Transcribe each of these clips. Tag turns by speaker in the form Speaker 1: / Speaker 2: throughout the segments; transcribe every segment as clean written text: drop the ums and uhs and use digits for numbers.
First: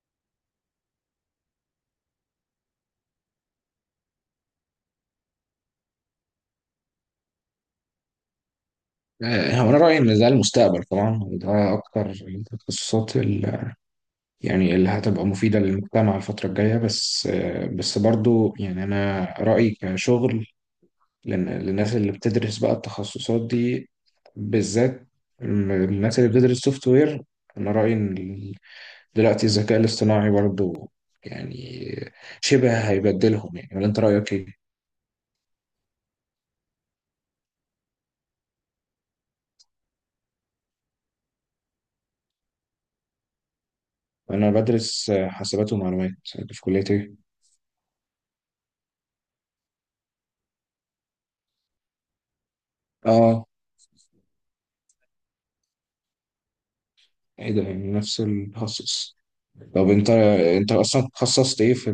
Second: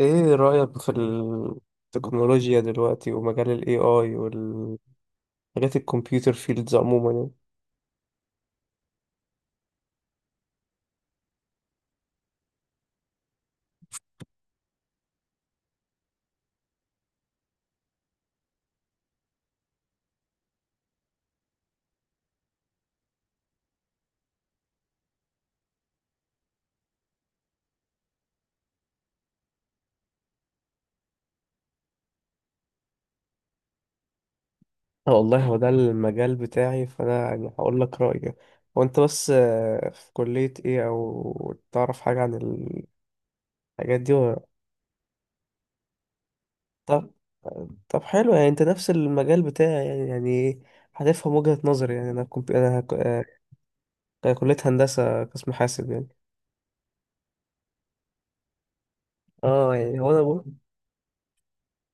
Speaker 1: ايه رأيك في التكنولوجيا دلوقتي ومجال ال AI والحاجات الكمبيوتر فيلدز عموما يعني؟
Speaker 2: هو انا رايي ان ده المستقبل طبعا، وده اكتر التخصصات يعني اللي هتبقى مفيده للمجتمع الفتره الجايه. بس بس برضو يعني انا رايي كشغل للناس اللي بتدرس بقى التخصصات دي بالذات، الناس اللي بتدرس سوفت وير. انا رايي ان دلوقتي الذكاء الاصطناعي برضو يعني شبه هيبدلهم، يعني ولا انت رايك ايه؟
Speaker 1: والله هو ده المجال بتاعي فانا يعني هقول لك رأيي. هو انت بس في كلية ايه او تعرف حاجة عن الحاجات دي ولا؟
Speaker 2: انا بدرس حاسبات ومعلومات. في كليه
Speaker 1: طب
Speaker 2: ايه؟
Speaker 1: طب حلو، يعني انت نفس المجال بتاعي يعني إيه؟ هتفهم وجهة نظري. يعني انا
Speaker 2: اه،
Speaker 1: كلية هندسة قسم حاسب يعني.
Speaker 2: ايه ده يعني نفس التخصص.
Speaker 1: اه
Speaker 2: طب
Speaker 1: يعني هو
Speaker 2: انت
Speaker 1: انا بقول،
Speaker 2: انت اصلا تخصصت ايه في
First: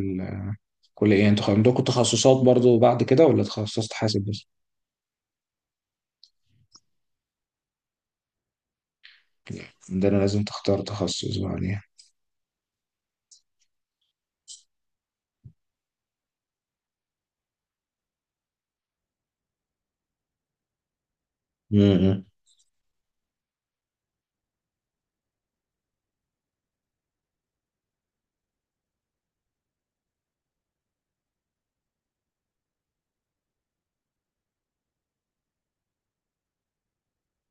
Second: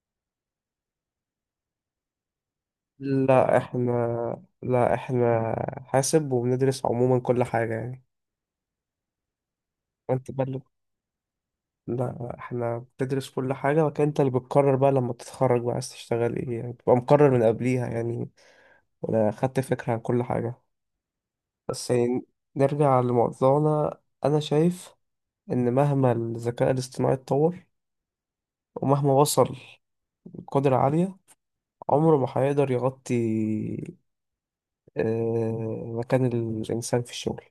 Speaker 2: الكليه؟ يعني انتوا عندكم تخصصات برضو بعد كده، ولا
Speaker 1: لا احنا
Speaker 2: تخصصت حاسب بس؟
Speaker 1: لا احنا حاسب وبندرس عموما كل حاجة يعني.
Speaker 2: لا، عندنا
Speaker 1: وانت بقى
Speaker 2: لازم
Speaker 1: اللي-
Speaker 2: تختار تخصص بعد يعني.
Speaker 1: لا احنا بتدرس كل حاجة، وكان انت اللي بتقرر بقى لما تتخرج بقى عايز تشتغل ايه يعني، بتبقى مقرر من قبليها يعني ولا خدت فكرة عن كل حاجة بس
Speaker 2: امم.
Speaker 1: يعني. نرجع لموضوعنا. انا شايف ان مهما الذكاء الاصطناعي اتطور ومهما وصل لقدرة عالية، عمره ما هيقدر يغطي مكان الإنسان في الشغل.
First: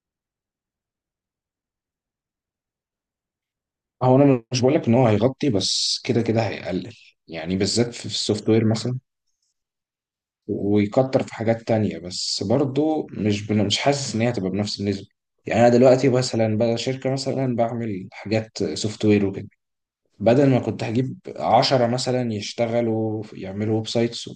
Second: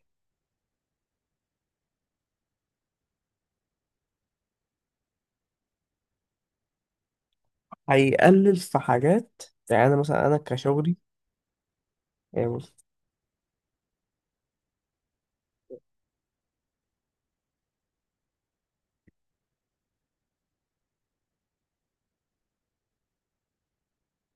Speaker 2: هو انا مش بقول لك ان هو هيغطي، بس كده كده هيقلل، يعني بالذات في السوفت
Speaker 1: هيقلل
Speaker 2: وير
Speaker 1: في
Speaker 2: مثلا،
Speaker 1: حاجات، يعني انا مثلا انا كشغلي،
Speaker 2: ويكتر في حاجات تانية. بس
Speaker 1: يعني بص.
Speaker 2: برضو مش حاسس ان هي هتبقى بنفس النسبه. يعني انا دلوقتي مثلا بقى شركه، مثلا بعمل حاجات سوفت وير وكده، بدل ما كنت هجيب 10 مثلا يشتغلوا يعملوا ويب سايتس،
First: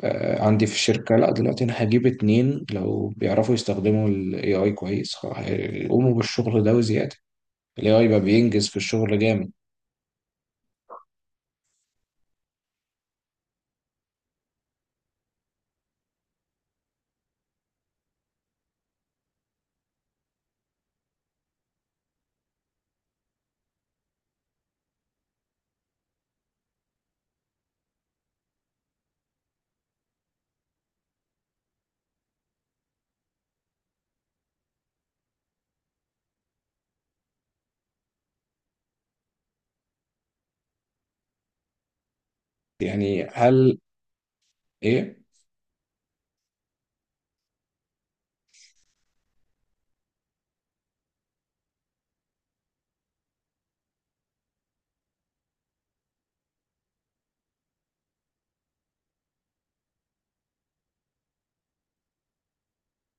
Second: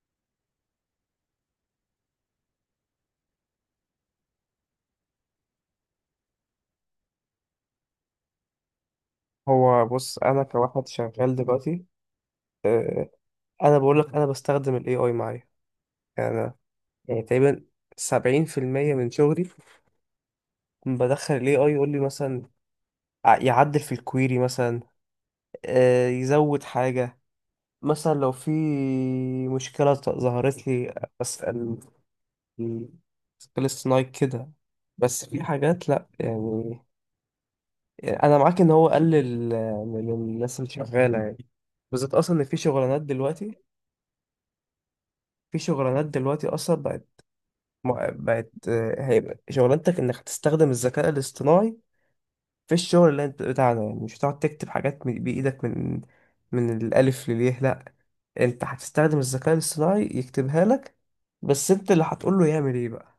Speaker 2: عندي في الشركة. لا دلوقتي أنا هجيب 2 لو بيعرفوا يستخدموا ال AI كويس، هيقوموا بالشغل ده وزيادة. ال AI بقى بينجز في الشغل جامد.
Speaker 1: بص انا كواحد شغال دلوقتي، آه، انا بقول لك انا بستخدم الاي اي معايا. يعني أنا، يعني تقريبا 70% من شغلي بدخل الاي اي يقول لي مثلا يعدل في الكويري مثلا، يزود حاجة، مثلا لو في مشكلة ظهرت لي أسأل الذكاء الاصطناعي كده. بس في حاجات لأ يعني، انا معاك ان هو قلل من الناس اللي شغاله يعني، بالذات اصلا ان في شغلانات
Speaker 2: يعني
Speaker 1: دلوقتي
Speaker 2: هل إيه؟
Speaker 1: في شغلانات دلوقتي اصلا بقت هيبقى شغلانتك انك هتستخدم الذكاء الاصطناعي في الشغل اللي انت بتاعنا يعني. مش هتقعد تكتب حاجات بايدك من الالف لليه، لا، انت هتستخدم الذكاء الاصطناعي يكتبها لك، بس انت اللي هتقول له يعمل ايه بقى.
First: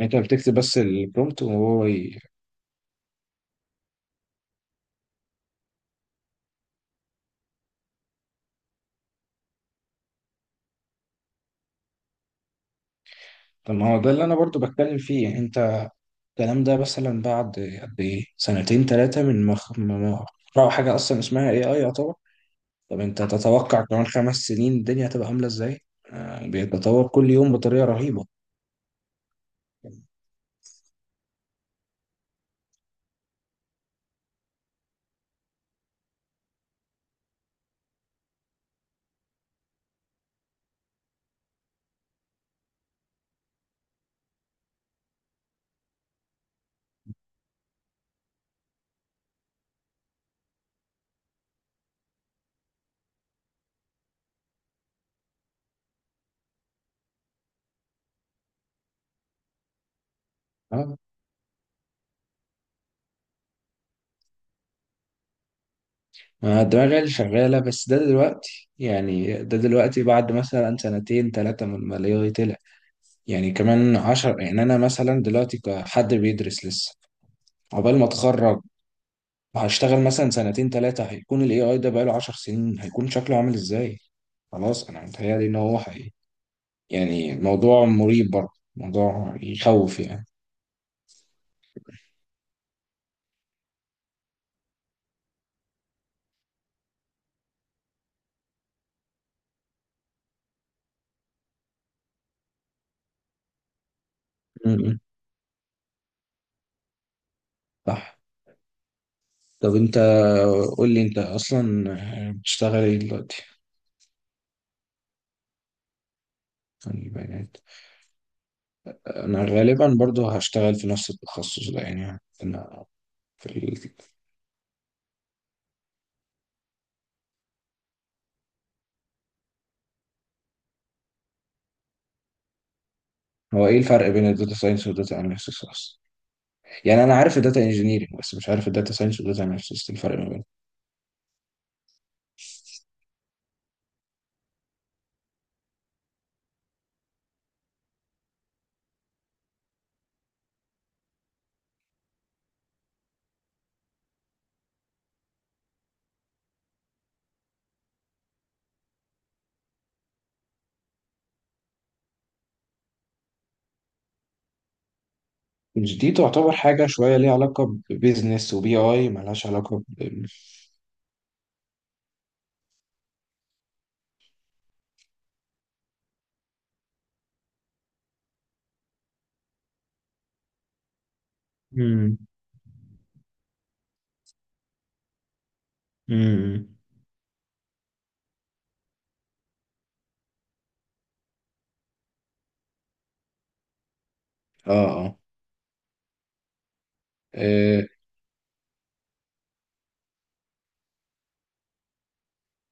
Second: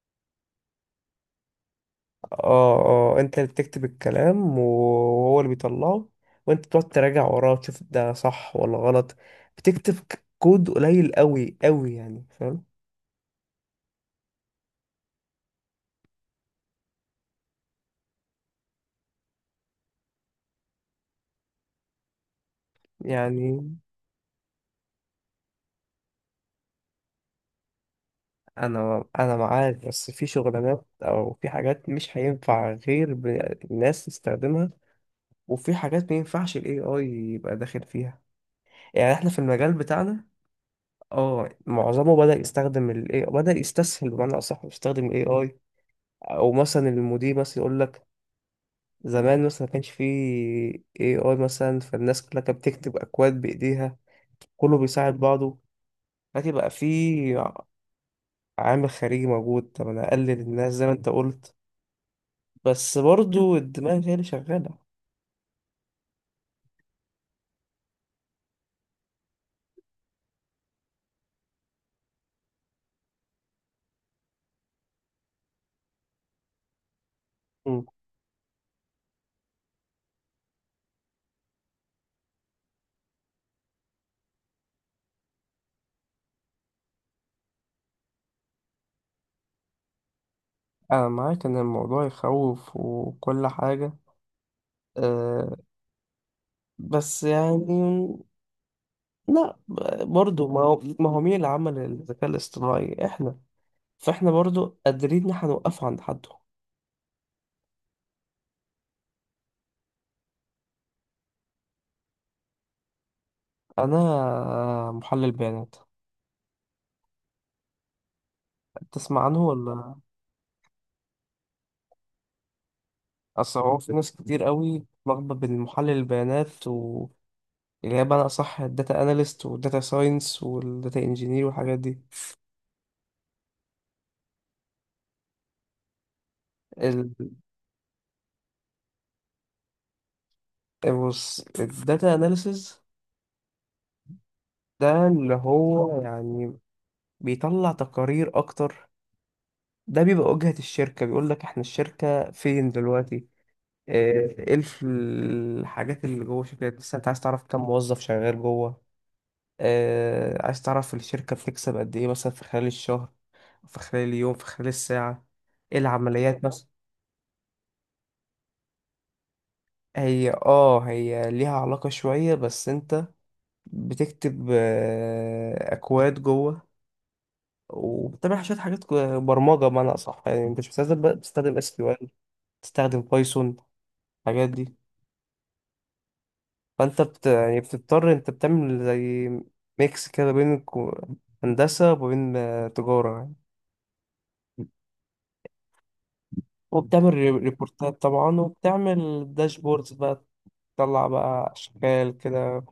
Speaker 2: أنت بتكتب بس البرومبت وهو.
Speaker 1: اه انت اللي بتكتب الكلام وهو اللي بيطلعه، وانت بتقعد تراجع وراه تشوف ده صح ولا غلط، بتكتب كود قليل قوي قوي يعني، فاهم؟
Speaker 2: طب ما هو ده اللي أنا برضو بتكلم فيه، يعني أنت الكلام ده مثلا بعد قد إيه؟ سنتين تلاتة من ما خ- ما ما اخترعوا حاجة أصلا اسمها AI يعتبر. طب أنت
Speaker 1: يعني
Speaker 2: تتوقع كمان 5 سنين الدنيا هتبقى عاملة إزاي؟ يعني بيتطور كل يوم بطريقة رهيبة.
Speaker 1: انا معاك، بس في شغلانات او في حاجات مش هينفع غير الناس تستخدمها، وفي حاجات ما ينفعش الاي اي يبقى داخل فيها. يعني احنا في المجال بتاعنا، اه، معظمه بدأ يستخدم الاي، بدأ يستسهل بمعنى اصح، يستخدم الاي اي. او مثلا المدير مثلا يقول لك، زمان مثلا ما كانش فيه اي اي مثلا، فالناس كلها كانت بتكتب اكواد بايديها، كله بيساعد بعضه. لكن بقى في عامل خارجي موجود، طب انا اقلل الناس زي ما انت قلت، بس برضو الدماغ هي اللي شغالة.
Speaker 2: ما الدماغ هي اللي شغالة، بس ده دلوقتي. يعني ده دلوقتي بعد مثلا سنتين تلاتة من الماليه طلع، يعني كمان عشر. يعني أنا مثلا دلوقتي كحد بيدرس لسه،
Speaker 1: مم.
Speaker 2: عقبال ما أتخرج وهشتغل مثلا سنتين تلاتة، هيكون ال AI ده بقاله 10 سنين. هيكون شكله عامل إزاي؟ خلاص أنا متهيألي إن هو حقيقي، يعني موضوع مريب برضه، موضوع يخوف يعني.
Speaker 1: انا معاك ان الموضوع يخوف وكل حاجة، أه، بس يعني لا، برضو ما هو مين اللي عمل الذكاء الاصطناعي؟ احنا، فاحنا برضو
Speaker 2: م.
Speaker 1: قادرين ان احنا نوقفه عند حده.
Speaker 2: صح. طب أنت قول لي، أنت أصلا بتشتغل إيه دلوقتي؟
Speaker 1: انا محلل بيانات،
Speaker 2: يعني بنات.
Speaker 1: تسمع
Speaker 2: انا
Speaker 1: عنه ولا؟
Speaker 2: غالبا برضو هشتغل في نفس التخصص ده يعني انا في
Speaker 1: اصل هو
Speaker 2: ال...
Speaker 1: في ناس كتير قوي لخبط بين محلل البيانات، و اللي هي بمعنى أصح الداتا أناليست والداتا ساينس والداتا إنجينير والحاجات دي.
Speaker 2: هو ايه الفرق بين الداتا ساينس والداتا اناليسيس اصلا؟ يعني
Speaker 1: ال...
Speaker 2: انا عارف الداتا انجينيرنج، بس مش عارف الداتا ساينس والداتا اناليسيس الفرق ما بينهم.
Speaker 1: بص، الداتا أناليسز ده اللي هو يعني بيطلع تقارير أكتر، ده بيبقى واجهة الشركة، بيقول لك إحنا الشركة فين دلوقتي، إيه الحاجات اللي جوه الشركة. بس أنت عايز تعرف كم موظف شغال جوه، عايز تعرف الشركة بتكسب قد إيه مثلا في خلال الشهر، في خلال اليوم، في خلال الساعة، إيه
Speaker 2: مش دي
Speaker 1: العمليات
Speaker 2: تعتبر
Speaker 1: مثلا.
Speaker 2: حاجه شويه ليها علاقه ببيزنس وبي اي، مالهاش علاقه.
Speaker 1: هي ليها علاقة شوية، بس انت بتكتب أكواد جوه، وبتعمل شوية حاجات برمجة بمعنى أصح، يعني أنت مش بتستخدم بتستخدم اس كيو ال،
Speaker 2: مم.
Speaker 1: بتستخدم بايثون، الحاجات دي.
Speaker 2: مم.
Speaker 1: فانت يعني بتضطر، انت بتعمل زي ميكس كده بين هندسة وبين تجارة،
Speaker 2: اه، اه،
Speaker 1: وبتعمل
Speaker 2: آه،
Speaker 1: ريبورتات طبعا، وبتعمل داشبوردز بقى، تطلع بقى أشكال كده،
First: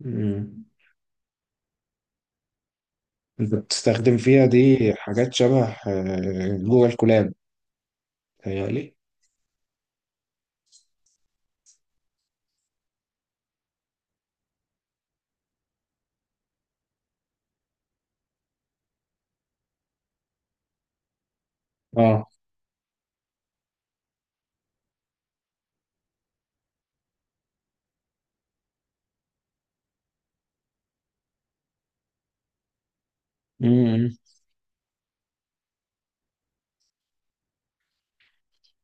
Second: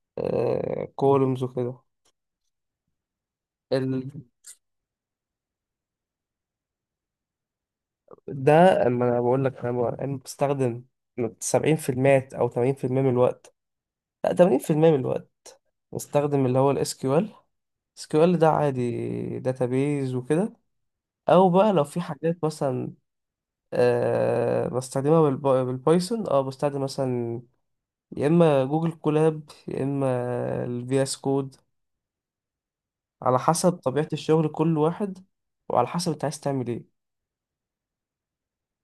Speaker 2: مم.
Speaker 1: كولومز وكده.
Speaker 2: انت
Speaker 1: ال...
Speaker 2: بتستخدم فيها دي حاجات شبه جوجل كولاب؟
Speaker 1: ده
Speaker 2: تهيألي
Speaker 1: اما انا بقول لك، أنا بستخدم 70% او 80% من الوقت، لا 80% من الوقت بستخدم اللي هو الاس كيو ال. اس كيو ال ده عادي، داتابيز وكده. او بقى لو في حاجات مثلا، بستخدمها بالبايثون. اه بستخدم مثلا يا اما جوجل كولاب يا اما الفي اس كود، على حسب طبيعة
Speaker 2: اه.
Speaker 1: الشغل كل واحد، وعلى حسب انت عايز تعمل ايه.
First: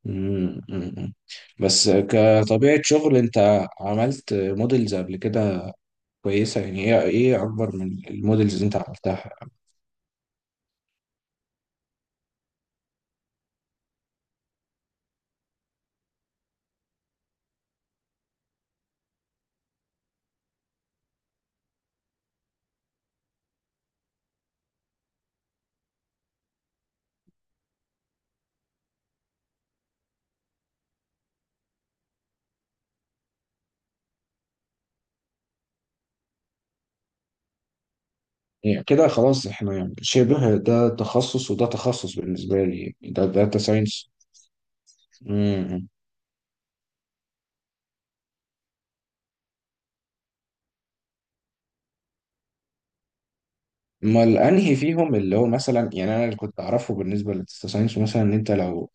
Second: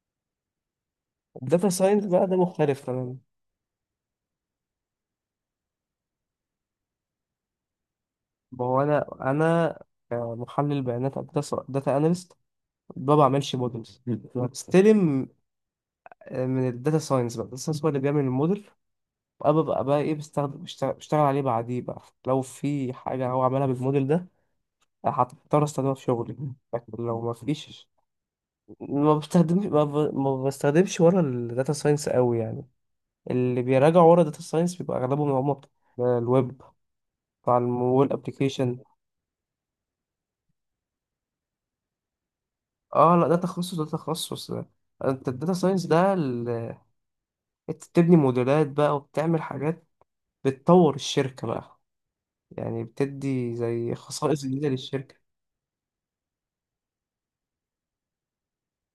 Speaker 2: مم، مم، مم.
Speaker 1: الداتا
Speaker 2: بس
Speaker 1: ساينس بقى ده
Speaker 2: كطبيعة
Speaker 1: مختلف تماما.
Speaker 2: شغل، انت عملت موديلز قبل كده كويسة؟ يعني ايه ايه اكبر من الموديلز
Speaker 1: ما
Speaker 2: اللي انت
Speaker 1: هو انا
Speaker 2: عملتها؟
Speaker 1: انا محلل بيانات او داتا اناليست، ما بعملش مودلز، بستلم من الداتا ساينس. بقى الداتا ساينس هو اللي بيعمل الموديل، وأنا ببقى بقى ايه، بستخدم، بشتغل عليه بعديه بقى، لو في حاجة هو عملها بالموديل ده هضطر استخدمها في شغلي. لكن لو ما فيش ما بستخدمش، ما بستخدمش ورا الداتا ساينس قوي يعني. اللي بيراجعوا ورا داتا ساينس بيبقى اغلبهم هم بتوع الويب، بتاع الموبايل ابلكيشن.
Speaker 2: يعني كده خلاص احنا يعني شبه، ده تخصص وده تخصص بالنسبة لي، يعني
Speaker 1: اه،
Speaker 2: ده
Speaker 1: لا، ده
Speaker 2: داتا
Speaker 1: تخصص ده
Speaker 2: ساينس.
Speaker 1: تخصص، انت الداتا ساينس ده انت بتبني موديلات بقى، وبتعمل حاجات، بتطور الشركة بقى، يعني بتدي زي
Speaker 2: امال
Speaker 1: خصائص جديدة
Speaker 2: انهي فيهم
Speaker 1: للشركة.
Speaker 2: اللي هو مثلا، يعني انا اللي كنت اعرفه بالنسبة للداتا ساينس مثلا، ان انت لو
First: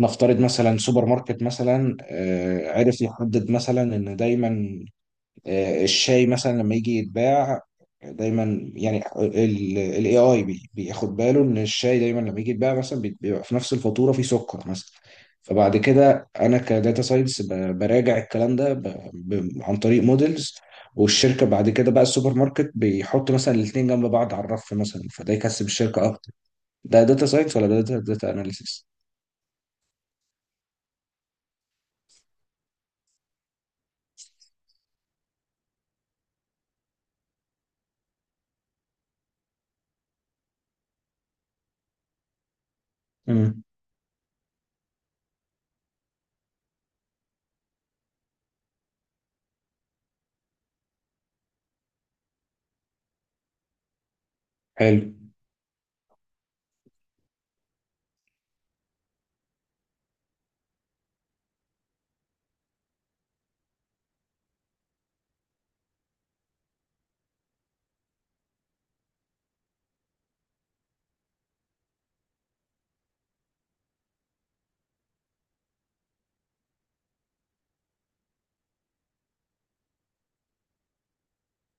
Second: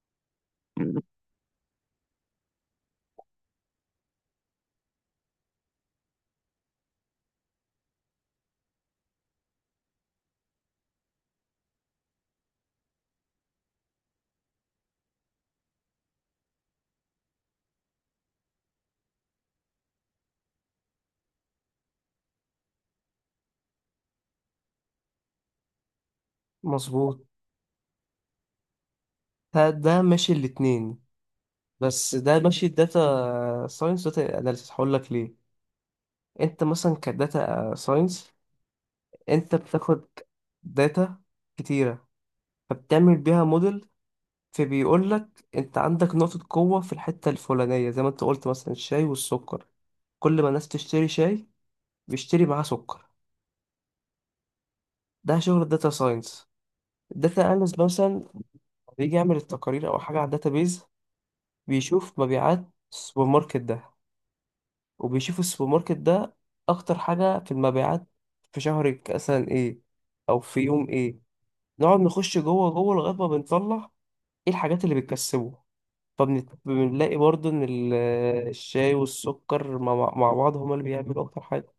Speaker 2: نفترض مثلا سوبر ماركت مثلا، عرف يحدد مثلا ان دايما الشاي مثلا لما يجي يتباع، دايما يعني الاي اي بياخد باله ان الشاي دايما لما يجي يتباع مثلا بيبقى في نفس الفاتوره في سكر مثلا. فبعد كده انا كداتا ساينس براجع الكلام ده عن طريق موديلز، والشركه بعد كده بقى السوبر ماركت بيحط مثلا الاثنين جنب بعض على الرف مثلا، فده يكسب الشركه اكتر. ده
Speaker 1: مظبوط.
Speaker 2: داتا ساينس ولا ده داتا اناليسيس؟
Speaker 1: ده ماشي الاتنين، بس ده ماشي الداتا ساينس داتا اناليسيس، هقول لك ليه. انت مثلا كداتا ساينس، انت بتاخد داتا كتيرة فبتعمل بيها
Speaker 2: امم.
Speaker 1: موديل، فبيقول لك انت عندك نقطة قوة في الحتة الفلانية زي ما انت قلت مثلا الشاي والسكر، كل ما الناس تشتري شاي بيشتري معاه سكر.
Speaker 2: حلو.
Speaker 1: ده شغل الداتا ساينس. الداتا اناليست مثلا بيجي يعمل التقارير او حاجة على الداتابيز، بيشوف مبيعات السوبر ماركت ده، وبيشوف السوبر ماركت ده اكتر حاجة في المبيعات في شهر مثلا ايه، او في يوم ايه. نقعد نخش جوه جوه لغاية ما بنطلع ايه الحاجات اللي بتكسبه، فبنلاقي برضو ان الشاي والسكر مع بعض هما اللي بيعملوا اكتر حاجه.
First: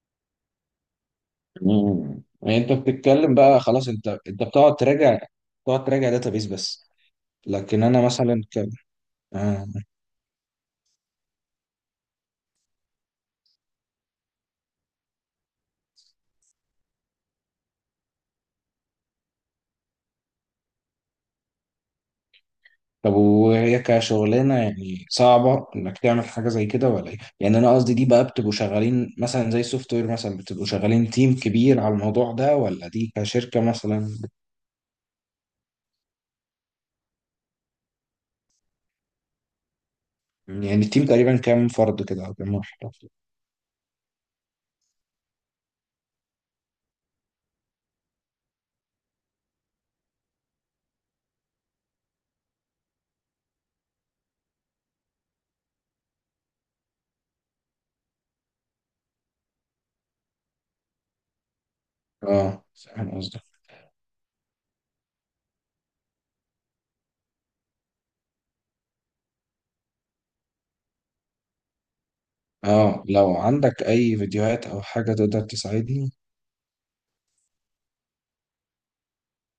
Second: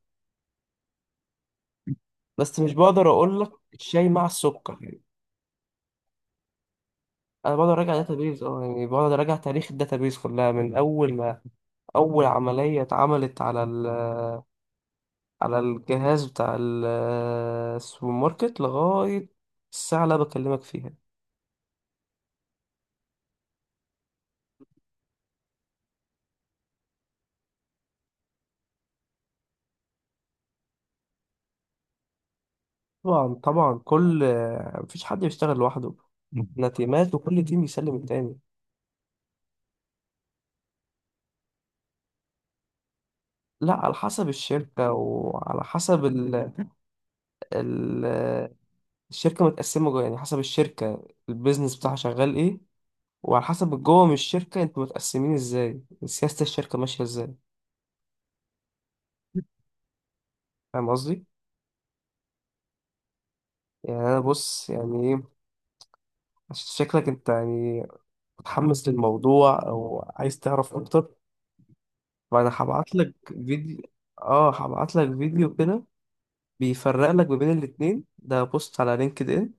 Speaker 2: مم. يعني
Speaker 1: بس مش
Speaker 2: انت
Speaker 1: بقدر
Speaker 2: بتتكلم،
Speaker 1: اقول لك
Speaker 2: بقى خلاص
Speaker 1: الشاي
Speaker 2: انت
Speaker 1: مع
Speaker 2: انت بتقعد
Speaker 1: السكر يعني.
Speaker 2: تراجع. بتقعد تراجع داتابيس بس؟
Speaker 1: انا بقدر
Speaker 2: لكن
Speaker 1: اراجع
Speaker 2: انا مثلا
Speaker 1: داتابيز،
Speaker 2: ك...
Speaker 1: اه يعني بقدر اراجع
Speaker 2: آه.
Speaker 1: تاريخ الداتابيز كلها من اول ما اول عمليه اتعملت على الجهاز بتاع السوبر ماركت لغايه الساعه اللي أنا بكلمك فيها.
Speaker 2: طب وهي كشغلانه يعني صعبه انك تعمل حاجه زي كده ولا ايه؟ يعني انا قصدي دي بقى، بتبقوا شغالين مثلا زي السوفت وير مثلا، بتبقوا شغالين تيم كبير على الموضوع ده، ولا دي
Speaker 1: طبعا
Speaker 2: كشركه
Speaker 1: طبعا،
Speaker 2: مثلا بت-
Speaker 1: مفيش حد بيشتغل لوحده، احنا تيمات وكل تيم يسلم التاني.
Speaker 2: يعني التيم تقريبا كام فرد كده او كام واحد؟
Speaker 1: لا، على حسب الشركة، وعلى حسب ال- الشركة متقسمة جوه، يعني حسب الشركة البيزنس بتاعها شغال ايه، وعلى حسب جوه من الشركة انتوا متقسمين ازاي، سياسة الشركة ماشية ازاي، فاهم قصدي؟
Speaker 2: اه فاهم قصدك.
Speaker 1: يعني انا بص يعني ايه، عشان شكلك انت يعني متحمس للموضوع او عايز تعرف اكتر، فانا هبعت
Speaker 2: اه
Speaker 1: لك
Speaker 2: لو
Speaker 1: فيديو.
Speaker 2: عندك اي
Speaker 1: اه
Speaker 2: فيديوهات او
Speaker 1: هبعت
Speaker 2: حاجه
Speaker 1: لك
Speaker 2: تقدر
Speaker 1: فيديو كده
Speaker 2: تساعدني.
Speaker 1: بيفرق لك ما بين الاتنين، ده بوست على لينكد ان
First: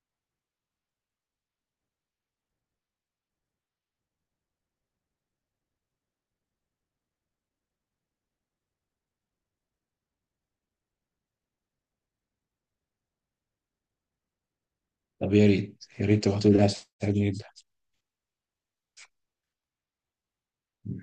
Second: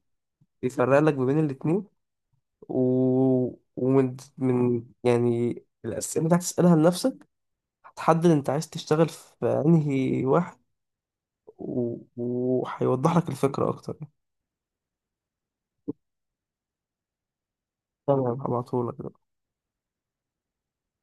Speaker 1: بيفرق لك ما بين الاتنين و... ومن يعني الأسئلة اللي هتسألها لنفسك هتحدد انت عايز تشتغل في انهي واحد، و وهيوضح لك الفكرة اكتر.
Speaker 2: طب يا ريت، يا ريت تبعتولي، تساعدني جدا.
Speaker 1: تمام، هبعتهولك.